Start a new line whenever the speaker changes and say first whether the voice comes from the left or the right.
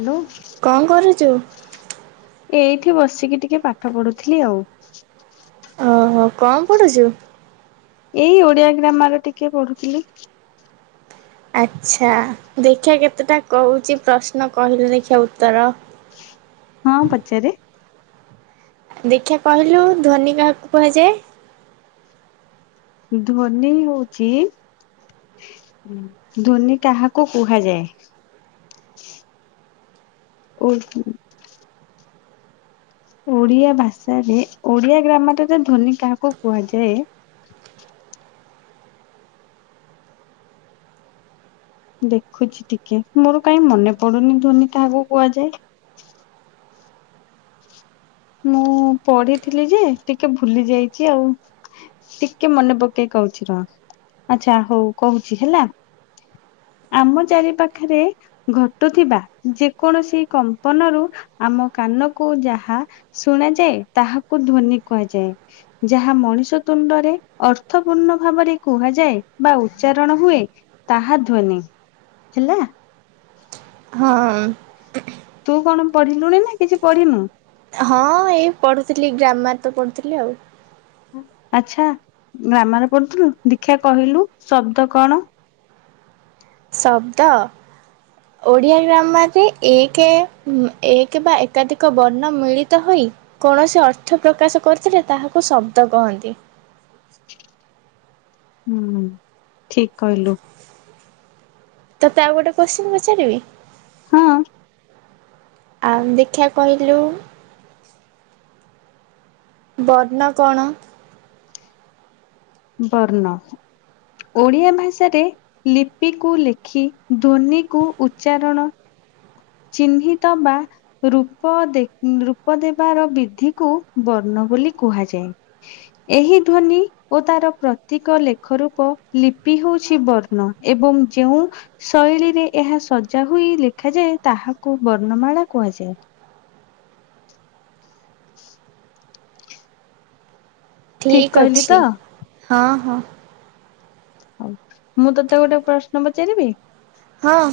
left: Hello.
right: କଣ କରୁଛୁ?
left: ଏଇଠି ବସିକି ଟିକେ ପାଠ ପଢୁଥିଲି ଆଉ।
right: ଓହୋ କଣ ପଢୁଛୁ?
left: ଏଇ ଓଡିଆ ଗ୍ରାମାର ଟିକେ ପଢୁଥିଲି।
right: ଆଚ୍ଛା ଦେଖିଆ କେତେଟା କହୁଛି ପ୍ରଶ୍ନ କହିଲୁ ଦେଖିିବା ଉତ୍ତର?
left: ହଁ ପଚାରେ।
right: ଦେଖିଆ କହିଲୁ ଧୋନି କାହାକୁ କୁହାଯାଏ?
left: ଧୋନି ହଉଛି ଧୋନି କାହାକୁ କୁହାଯାଏ? ଓହୋ। ଓଡ଼ିଆ ଭାଷାରେ ଓଡ଼ିଆ ଗ୍ରାମାରଟାରେ ଧ୍ୱନି କାହାକୁ କୁହାଯାଏ? ଦେଖୁଛି ଟିକେ ମୋର କାଇଁ ମନେ ପଡୁନି। ଧୋନି କାହାକୁ କୁହାଯାଏ? ମୁଁ ପଢିଥିଲି ଯେ ଟିକେ ଭୁଲି ଯାଇଛି ଆଉ। ଟିକେ ମନେ ପକେଇ କହୁଛି ରହ। ଆଚ୍ଛା ହଉ କହୁଛି ହେଲା। ଆମ ଚାରି ପାଖରେ ଘଟୁଥିବା ଯେ କୌଣସି କମ୍ପନରୁ ଆମ କାନକୁ ଯାହା ଶୁଣାଯାଏ, ତାହାକୁ ଧୋନି କୁହାଯାଏ। ଯାହା ମଣିଷ ତୁଣ୍ଡରେ ଅର୍ଥପୂର୍ଣ୍ଣ ଭାବରେ କୁହାଯାଏ ବା ଉଚ୍ଚାରଣ ହୁଏ। ତାହା ଧ୍ୱନି ହେଲା।
right: ହଁ
left: ତୁ କଣ ପଢିଲୁଣି ନା କିଛି ପଢିନୁ?
right: ହଁ ଏଇ ପଢୁଥିଲି ଗ୍ରାମାର୍ ତ ପଢୁଥିଲି ଆଉ।
left: ଆଚ୍ଛା ଗ୍ରାମର ପଢୁଥିଲୁ। ଦେଖିଆ କହିଲୁ ଶବ୍ଦ କଣ?
right: ଶବ୍ଦ। ଓଡ଼ିଆ ଗ୍ରାମର୍ ରେ ଏକ ଏକ ବା ଏକାଧିକ ବର୍ଣ୍ଣ ମିଳିତ ହୋଇ କୌଣସି ଅର୍ଥ ପ୍ରକାଶ କରୁଥିଲେ ତାହାକୁ ଶବ୍ଦ କହନ୍ତି।
left: ହୁଁ ଠିକ୍ କହିଲୁ।
right: ତୋତେ ଆଉ ଗୋଟେ କୋଶ୍ଚିନ୍ ପାଚାରିବି?
left: ହଁ
right: ଆଉ ଦେଖିଆ କହିଲୁ? ବର୍ଣ୍ଣ କଣ?
left: ବର୍ଣ୍ଣ। ଓଡ଼ିଆ ଭାଷାରେ ଲିପିକୁ ଲେଖି ଧ୍ୱନିକୁ ଉଚ୍ଚାରଣ ଚିହ୍ନିତ ବା ରୂପ ଦେ ରୂପ ଦେବାର ବିଧିକୁ ବର୍ଣ୍ଣ ବୋଲି କୁହାଯାଏ। ଏହି ଧ୍ୱନି ଓ ତାର ପ୍ରତୀକ ଲେଖ ରୂପ ଲିପି ହେଉଛି ବର୍ଣ୍ଣ। ଏବଂ ଯେଉଁ ଶୈଳୀରେ ଏହା ସଜା ହୋଇ ଲେଖାଯାଏ ତାହାକୁ ବର୍ଣ୍ଣମାଳା କୁହାଯାଏ।
right: ଠିକ
left: କହିଲି ତ
right: ଅଛି। ହଁ ହଁ।
left: ହଉ ମୁଁ ତତେ ଗୋଟେ ପ୍ରଶ୍ନ ପଚାରିବି?
right: ହଁ।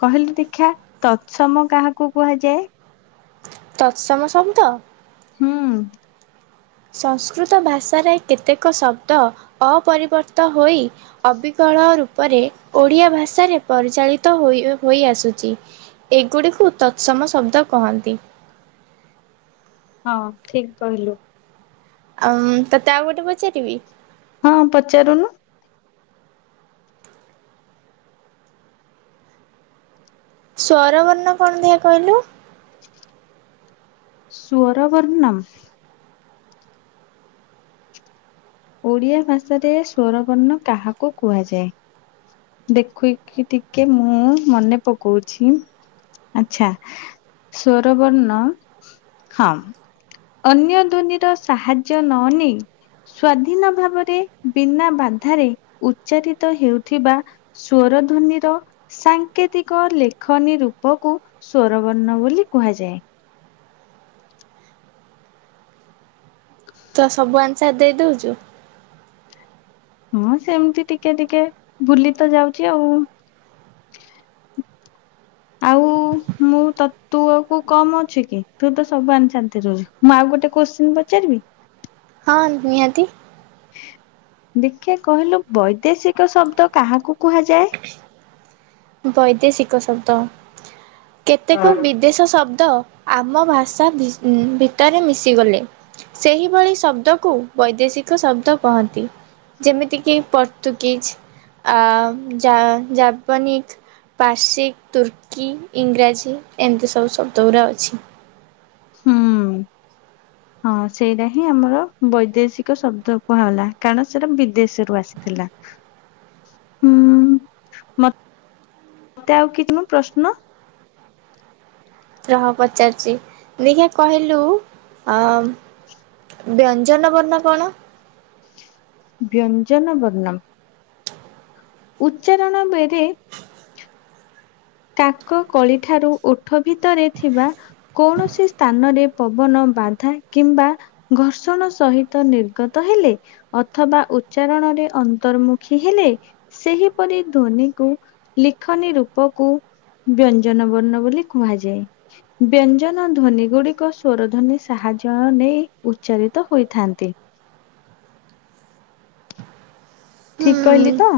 left: କହିଲୁ ଦେଖିବା ତତ୍ସମ କାହାକୁ କୁହାଯାଏ?
right: ତତ୍ସମ ଶବ୍ଦ।
left: ହୁଁ।
right: ସଂସ୍କୃତ ଭାଷାରେ କେତେକ ଶବ୍ଦ ଅପରିବର୍ତ୍ତ ହୋଇ ଅବିକଳ ରୂପରେ ଓଡିଆ ଭାଷାରେ ପରିଚାଳିତ ହୋଇ ହୋଇ ଆସୁଛି। ଏଗୁଡ଼ିକୁ ତତ୍ସମ ଶବ୍ଦ କହନ୍ତି।
left: ହଁ ଠିକ କହିଲୁ।
right: ଆଉ ତତେ ଆଉ ଗୋଟେ ପଚାରିବି।
left: ହଁ ପଚାରୁନୁ।
right: ସ୍ୱରବର୍ଣ୍ଣ କଣ ଦିଆ କହିଲୁ?
left: ସ୍ଵର ବର୍ଣ୍ଣମ୍। ଓଡ଼ିଆ ଭାଷାରେ ସ୍ୱରବର୍ଣ୍ଣ କାହାକୁ କୁହାଯାଏ? ଦେଖେଇକି ଟିକେ ମୁଁ ମନେ ପକଉଛି ଆଛା। ସ୍ଵରବର୍ଣ୍ଣ ହଁ। ଅନ୍ୟ ଧ୍ୱନିର ସାହାଯ୍ୟ ନ ନେଇ ସ୍ଵାଧୀନ ଭାବରେ ବିନା ବାଧାରେ ଉଚ୍ଚାରିତ ହେଉଥିବା ସ୍ଵର ଧ୍ୱନିର ସାଙ୍କେତିକ ଲେଖନୀ ରୂପକୁ ସ୍ୱରବର୍ଣ୍ଣ ବୋଲି କୁହାଯାଏ। [inaudible]
right: ତ ସବୁ ଆନ୍ସର ଦେଇଦଉଛୁ।
left: ହଁ ସେମତି ଟିକେ ଟିକେ ଭୁଲି ତ ଯାଉଛି ଆଉ।
right: [inaudible]
left: ଆଉ ମୁଁ ତ ତୁ ଆଉ କମ ଅଛୁ କି ତୁ ତ ସବୁ ଏନ୍ସର ଦେଇ ମୁଁ ଆଉ ଗୋଟେ କୋଶ୍ଚେନ୍ ପଚାରିବି।
right: ହଁ ନିହାତି।
left: ଦେଖିବା କହିଲୁ ବୈଦେଶିକ ଶବ୍ଦ କାହାକୁ କୁହାଯାଏ?
right: ବୈଦେଶିକ ଶବ୍ଦ କେତେକ ବି ଦେଶ ଶବ୍ଦ ଆମ ଭାଷା ଭିତରେ ମିଶିଗଲେ ସେହିଭଳି ଶବ୍ଦକୁ ବୈଦେଶିକ ଶବ୍ଦ କହନ୍ତି। ଯେମିତିକି ପର୍ତୁଗିଜ ଆ ଜା ଜାବନୀକ ପାର୍ସି ତୁର୍କୀ ଇଂରାଜୀ ଏମିତି ସବୁ ଶବ୍ଦ ଗୁଡ଼ା ଅଛି।
left: ହୁଁ।
right: ହ
left: ହଁ ସେଇଟା ହିଁ ଆମର ବୈଦେଶିକ ଶବ୍ଦ କୁହାଗଲା କାରଣ ସେଇଟା ବିଦେଶରୁ ଆସିଥିଲା।
right: [inaudible]
left: ହୁଁ ମତେ ଆଉ କିଛି ପ୍ରଶ୍ନ।
right: ରହ ପଚାରୁଛି ଦେଖିବା କହିଲୁ। ବ୍ୟଞ୍ଜନ ବର୍ଣ୍ଣ କଣ?
left: ବ୍ୟଞ୍ଜନ ବର୍ଣ୍ଣ। ଉଚ୍ଚାରଣ ବେରେ। କାକ କଳି ଠାରୁ ଓଠ ଭିତରେ ଥିବା। କୌଣସି ସ୍ଥାନରେ ପବନ ବାଧା କିମ୍ବା। ଘର୍ଷଣ ସହିତ ନିର୍ଗତ ହେଲେ। ଅଥବା ଉଚ୍ଚାରଣରେ ଅନ୍ତର୍ମୁଖୀ ହେଲେ। ସେହିପରି ଧୋନିକୁ ଲିଖନୀ ରୂପକୁ। ବ୍ୟଞ୍ଜନ ବର୍ଣ୍ଣ ବୋଲି କୁହାଯାଏ। ବ୍ୟଞ୍ଜନ ଧ୍ୱନି ଗୁଡିକ ସ୍ୱରଧ୍ୱନି ସାହାଯ୍ୟ ନେଇ ଉଚ୍ଚାରିତ ହୋଇଥାନ୍ତି।
right: ହୁଁ
left: ଠିକ କହିଲି ତ।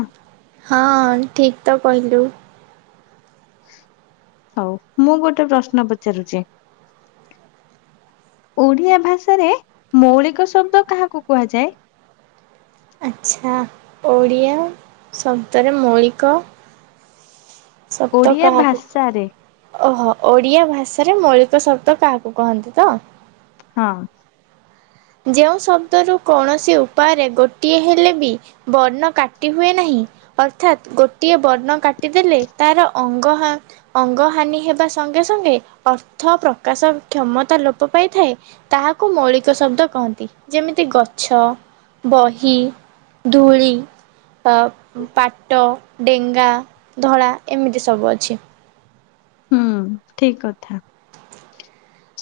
right: ହଁ ଠିକ ତ କହିଲୁ।
left: ହଉ ମୁଁ ଗୋଟେ ପ୍ରଶ୍ନ ପଚାରୁଛି। ଓଡିଆ ଭାଷାରେ ମୌଳିକ ଶବ୍ଦ କାହାକୁ କୁହାଯାଏ?
right: ଆଚ୍ଛା ଓଡ଼ିଆ ଶବ୍ଦରେ ମୌଳିକ। ଶବ୍ଦ
left: ଓଡ଼ିଆ
right: କାହାକୁ।
left: ଭାଷାରେ
right: ଓହୋ ଓଡିଆ ଭାଷାରେ ମୌଳିକ ଶବ୍ଦ କାହାକୁ କହନ୍ତିତ।
left: ହଁ।
right: ଯେଉଁ ଶବ୍ଦରୁ କୌଣସି ଉପାୟରେ ଗୋଟିଏ ହେଲେବି ବର୍ଣ୍ଣ କାଟି ହୁଏନାହିଁ। ଅର୍ଥାତ ଗୋଟିଏ ବର୍ଣ୍ଣ କାଟିଦେଲେ ତାର ଅଙ୍ଗ। ଅଙ୍ଗ ହାନି ହେବା ସଙ୍ଗେ ସଙ୍ଗେ ଅର୍ଥ ପ୍ରକାଶ କ୍ଷମତା ଲୋପ ପାଇଥାଏ। ତାହାକୁ ମୌଳିକ ଶବ୍ଦ। କହନ୍ତି ଯେମିତି ଗଛ, ବହି, ଧୂଳି। ତ ପାଟ ଡେଙ୍ଗା ଧଳା ଏମିତି ସବୁ ଅଛି।
left: ହୁଁ ଠିକ କଥା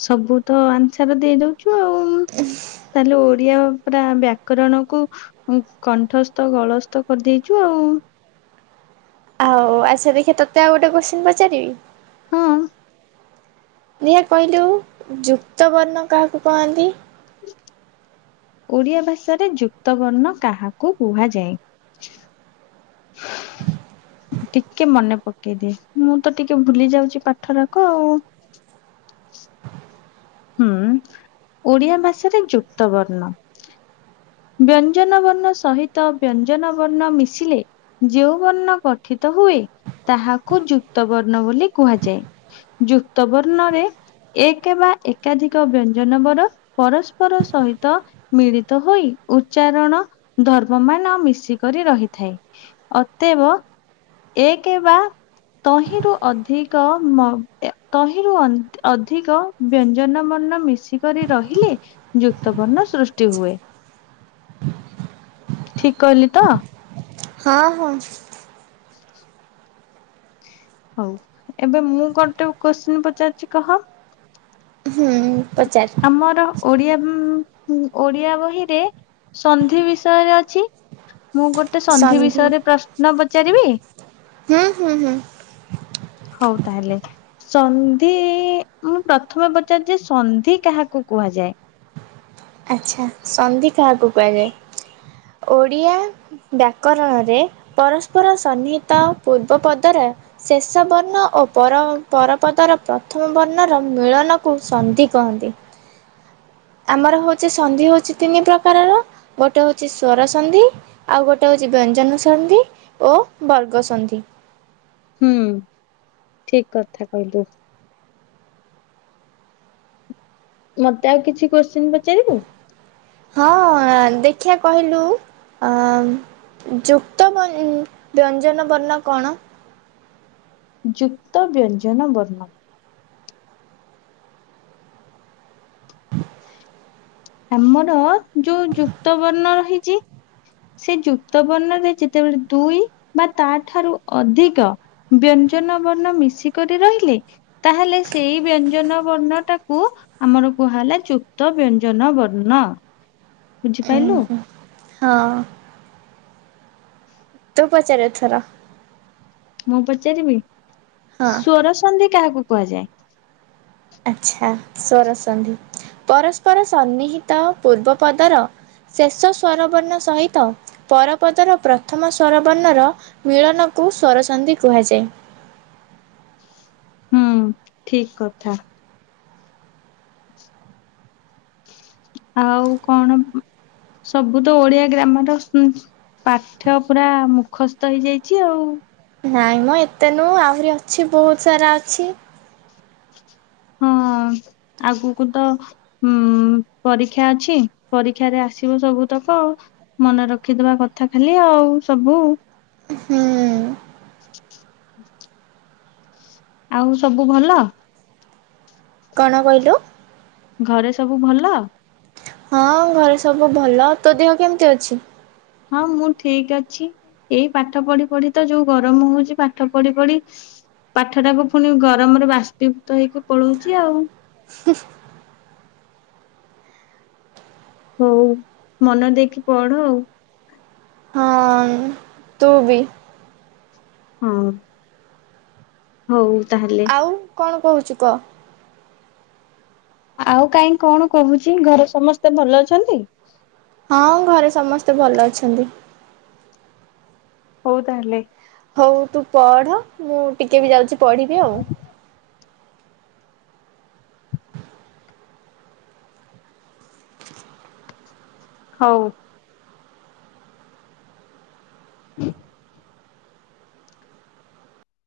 left: ସବୁତ ଆନସର ଦେଇଦଉ। ଛୁ ଆଉ ତାହେଲେ ଓ ଓଡ଼ିଆ ପୁରା ବ୍ୟାକରଣକୁ କଣ୍ଠସ୍ଥ ଗଳସ୍ତ କରିଦେଇଚୁ ଆଉ।
right: ହଉ ଆଛା ଦେଖେ ତୋତେ ଆଉ ଗୋଟେ କୋଶ୍ଚିିନ ପଚାରିବି।
left: ହୁଁ।
right: ଦେଖିଆ କହିଲୁ ଯୁକ୍ତ ବର୍ଣ୍ଣ କାହାକୁ କହନ୍ତି?
left: ଓଡ଼ିଆ ଭାଷାରେ ଯୁକ୍ତ ବର୍ଣ୍ଣ କାହାକୁ କୁହାଯାଏ। ଟିକେ ମନେ ପକେଇଦିଏ ମୁଁ ତ ଟିକେ ଭୁଲି ଯାଉଚି ପାଠରାକ ଆଉ। ହୁଁ ଓଡିଆ ଭାଷାରେ ଯୁକ୍ତ ବର୍ଣ୍ଣ। ବ୍ୟଞ୍ଜନ ବର୍ଣ୍ଣ ସହିତ ବ୍ୟଞ୍ଜନ ବର୍ଣ୍ଣ ମିଶିଲେ। ଯେଉଁ ବର୍ଣ୍ଣ ଗଠିତ ହୁଏ ତାହାକୁ ଯୁକ୍ତ ବର୍ଣ୍ଣ ବୋଲି କୁହାଯାଏ। ଯୁକ୍ତ ବର୍ଣ୍ଣରେ। ଏକ ବା ଏକାଧିକ ବ୍ୟଞ୍ଜନ ବର ପରସ୍ପର ସହିତ। ମିଳିତ ହୋଇ। ଉଚ୍ଚାରଣ ଧର୍ମ ମାନ ମିଶିକରି ରହିଥାଏ ଅତେବ। ଏକେ ବା ତହିଁରୁ ଅଧିକ ମ ଏ ତହିଁରୁ ଅ-ଅଧିକ ବ୍ୟଞ୍ଜନ ବର୍ଣ୍ଣ ମିଶିକରି ରହିଲେ ଯୁକ୍ତ ବର୍ଣ୍ଣ ସୃଷ୍ଟି ହୁଏ। ଠିକ୍ କହିଲି ତ।
right: ହଁ ହଁ।
left: [unintelligible] ହଉ ଏବେ ମୁଁ ଗୋଟେ କୋଶ୍ଚିନ ପଚାରୁଛି କହ।
right: ହୁଁ। ପଚାର
left: ଆମର ଓଡିଆ ଓଡିଆ ବହିରେ ସନ୍ଧି ବିଷୟରେ ଅଛି। ମୁଁ ଗୋଟେ ସନ୍ଧି ବିଷୟରେ ପ୍ରଶ୍ନ ପଚାରିବି।
right: ହୁଁ ହୁଁ ହୁଁ।
left: ହଉ ତାହେଲେ। ସନ୍ଧି ମୁଁ ପ୍ରଥମେ ପଚାରୁଚି ସନ୍ଧି କାହାକୁ କୁହାଯାଏ?
right: ଆଛା ସନ୍ଧି କାହାକୁ କୁହାଯାଏ। ଓଡିଆ ବ୍ୟାକରଣରେ ପରସ୍ପର ସନ୍ନିହିତ ପୂର୍ବ ପଦରେ ଶେଷ ବର୍ଣ୍ଣ ଓ ପର ପରପଦର ପ୍ରଥମ ବର୍ଣ୍ଣର ମିଳନକୁ ସନ୍ଧି କହନ୍ତି। ଆମର ହଉଚି ସନ୍ଧି ହଉଚି ତିନି ପ୍ରକାରର ଗୋଟେ ହଉଚି ସ୍ୱର ସନ୍ଧି ଆଉ ଗୋଟେ ହଉଚି ବ୍ୟଞ୍ଜନ ସନ୍ଧି ଓ ବର୍ଗ ସନ୍ଧି।
left: ହୁଁ ଠିକ୍ କଥା କହିଲୁ। ମତେ ଆଉ କିଛି କୋଶ୍ଚିନ ପଚାରିବୁ?
right: ହଁ ଦେଖିଆ କହିଲୁ ଅ ଯୁକ୍ତ ବ ବ୍ୟଞ୍ଜନ ବର୍ଣ୍ଣ କଣ?
left: ଯୁକ୍ତ ବ୍ୟଞ୍ଜନ ବର୍ଣ୍ଣ ଆମର ଯୋଉ ଯୁକ୍ତ ବର୍ଣ୍ଣ ରହିଚି ସେ ଯୁକ୍ତ ବର୍ଣ୍ଣରେ ଯେତେବେଳେ ଦୁଇ ବା ତାଠାରୁ ଅଧିକ ବ୍ୟଞ୍ଜନ ବର୍ଣ୍ଣ ମିଶିକରି ରହିଲେ ତାହେଲେ ସେଇ ବ୍ୟଞ୍ଜନ ବର୍ଣ୍ଣଟାକୁ ଆମର କୁହାହେଲା ଯୁକ୍ତ ବ୍ୟଞ୍ଜନ। ଜନ ବର୍ଣ୍ଣ। ବୁଝିପାରିଲୁ।
right: ହଁ। ତୁ ପଚାରେ ଏଥର।
left: ମୁଁ ପଚାରିବି,
right: ହଁ
left: ସ୍ଵର ସନ୍ଧି କାହାକୁ କୁହାଯାଏ?
right: ଆଛା ସ୍ଵର ସନ୍ଧି ପରସ୍ପର ସନ୍ନିହିତ ପୂର୍ବ ପଦର ଶେଷ ସ୍ୱରବର୍ଣ୍ଣ ସହିତ ପରପଦର ପ୍ରଥମ ସ୍ୱରବର୍ଣ୍ଣର ବିଳନକୁ ସ୍ୱରସନ୍ଧି କୁହାଯାଏ।
left: ହୁଁ, ଠିକ୍ କଥା। ଆଉ କଣ ସବୁ ତ ଓଡିଆ ଗ୍ରାମର ପାଠ ପୁରା ମୁଖସ୍ଥ ହେଇଯାଇଛି ଆଉ।
right: ନାଇଁ ମ ଏତେ ନୁହଁ ଆହୁରି ଅଛି ବହୁତ ସାରା ଅଛି।
left: ହଁ ଆଗକୁ ତ ହୁଁ ପରୀକ୍ଷା ଅଛି ପରୀକ୍ଷାରେ ଆସିବ ସବୁ ତକ ଆଉ। ମନେ ରଖିଥିବା କଥା ଖାଲି ଆଉ ସବୁ।
right: ହୁଁ।
left: ଆଉ ସବୁ ଭଲ?
right: କଣ କହିଲୁ?
left: ଘରେ ସବୁ ଭଲ
right: ହଁ ଘରେ ସବୁ ଭଲ ତୋ ଦେହ କେମିତି ଅଛି?
left: ହଁ ମୁଁ ଠିକ ଅଛି। ଏଇ ପାଠ ପଢି ପଢି ତ ଯୋଉ ଗରମ ହଉଛି ପାଠ ପଢି ପଢି ପାଠଟାକୁ ପୁଣି ଗରମରେ ବାସ୍ତିଭୂତ ହେଇକି ପଳଉଛି ଆଉ ହଉ ମନ ଦେଇକି ପଢ ଆଉ।
right: ହଁ ତୁବି।
left: ହଁ। ହଉ ତାହେଲେ
right: ଆଉ କଣ କହୁଛୁ କହ?
left: ଆଉ କାହିଁ କଣ କହୁଛି ଘରେ ସମସ୍ତେ ଭଲ ଅଛନ୍ତି?
right: ହଁ ଘରେ ସମସ୍ତେ ଭଲ ଅଛନ୍ତି।
left: ହଉ ତାହେଲେ।
right: ହଉ ତୁ ପଢ ମୁଁ ଟିକେ ବି ଯାଉଛି ପଢିବି ଆଉ।
left: ହଉ। [inaudible]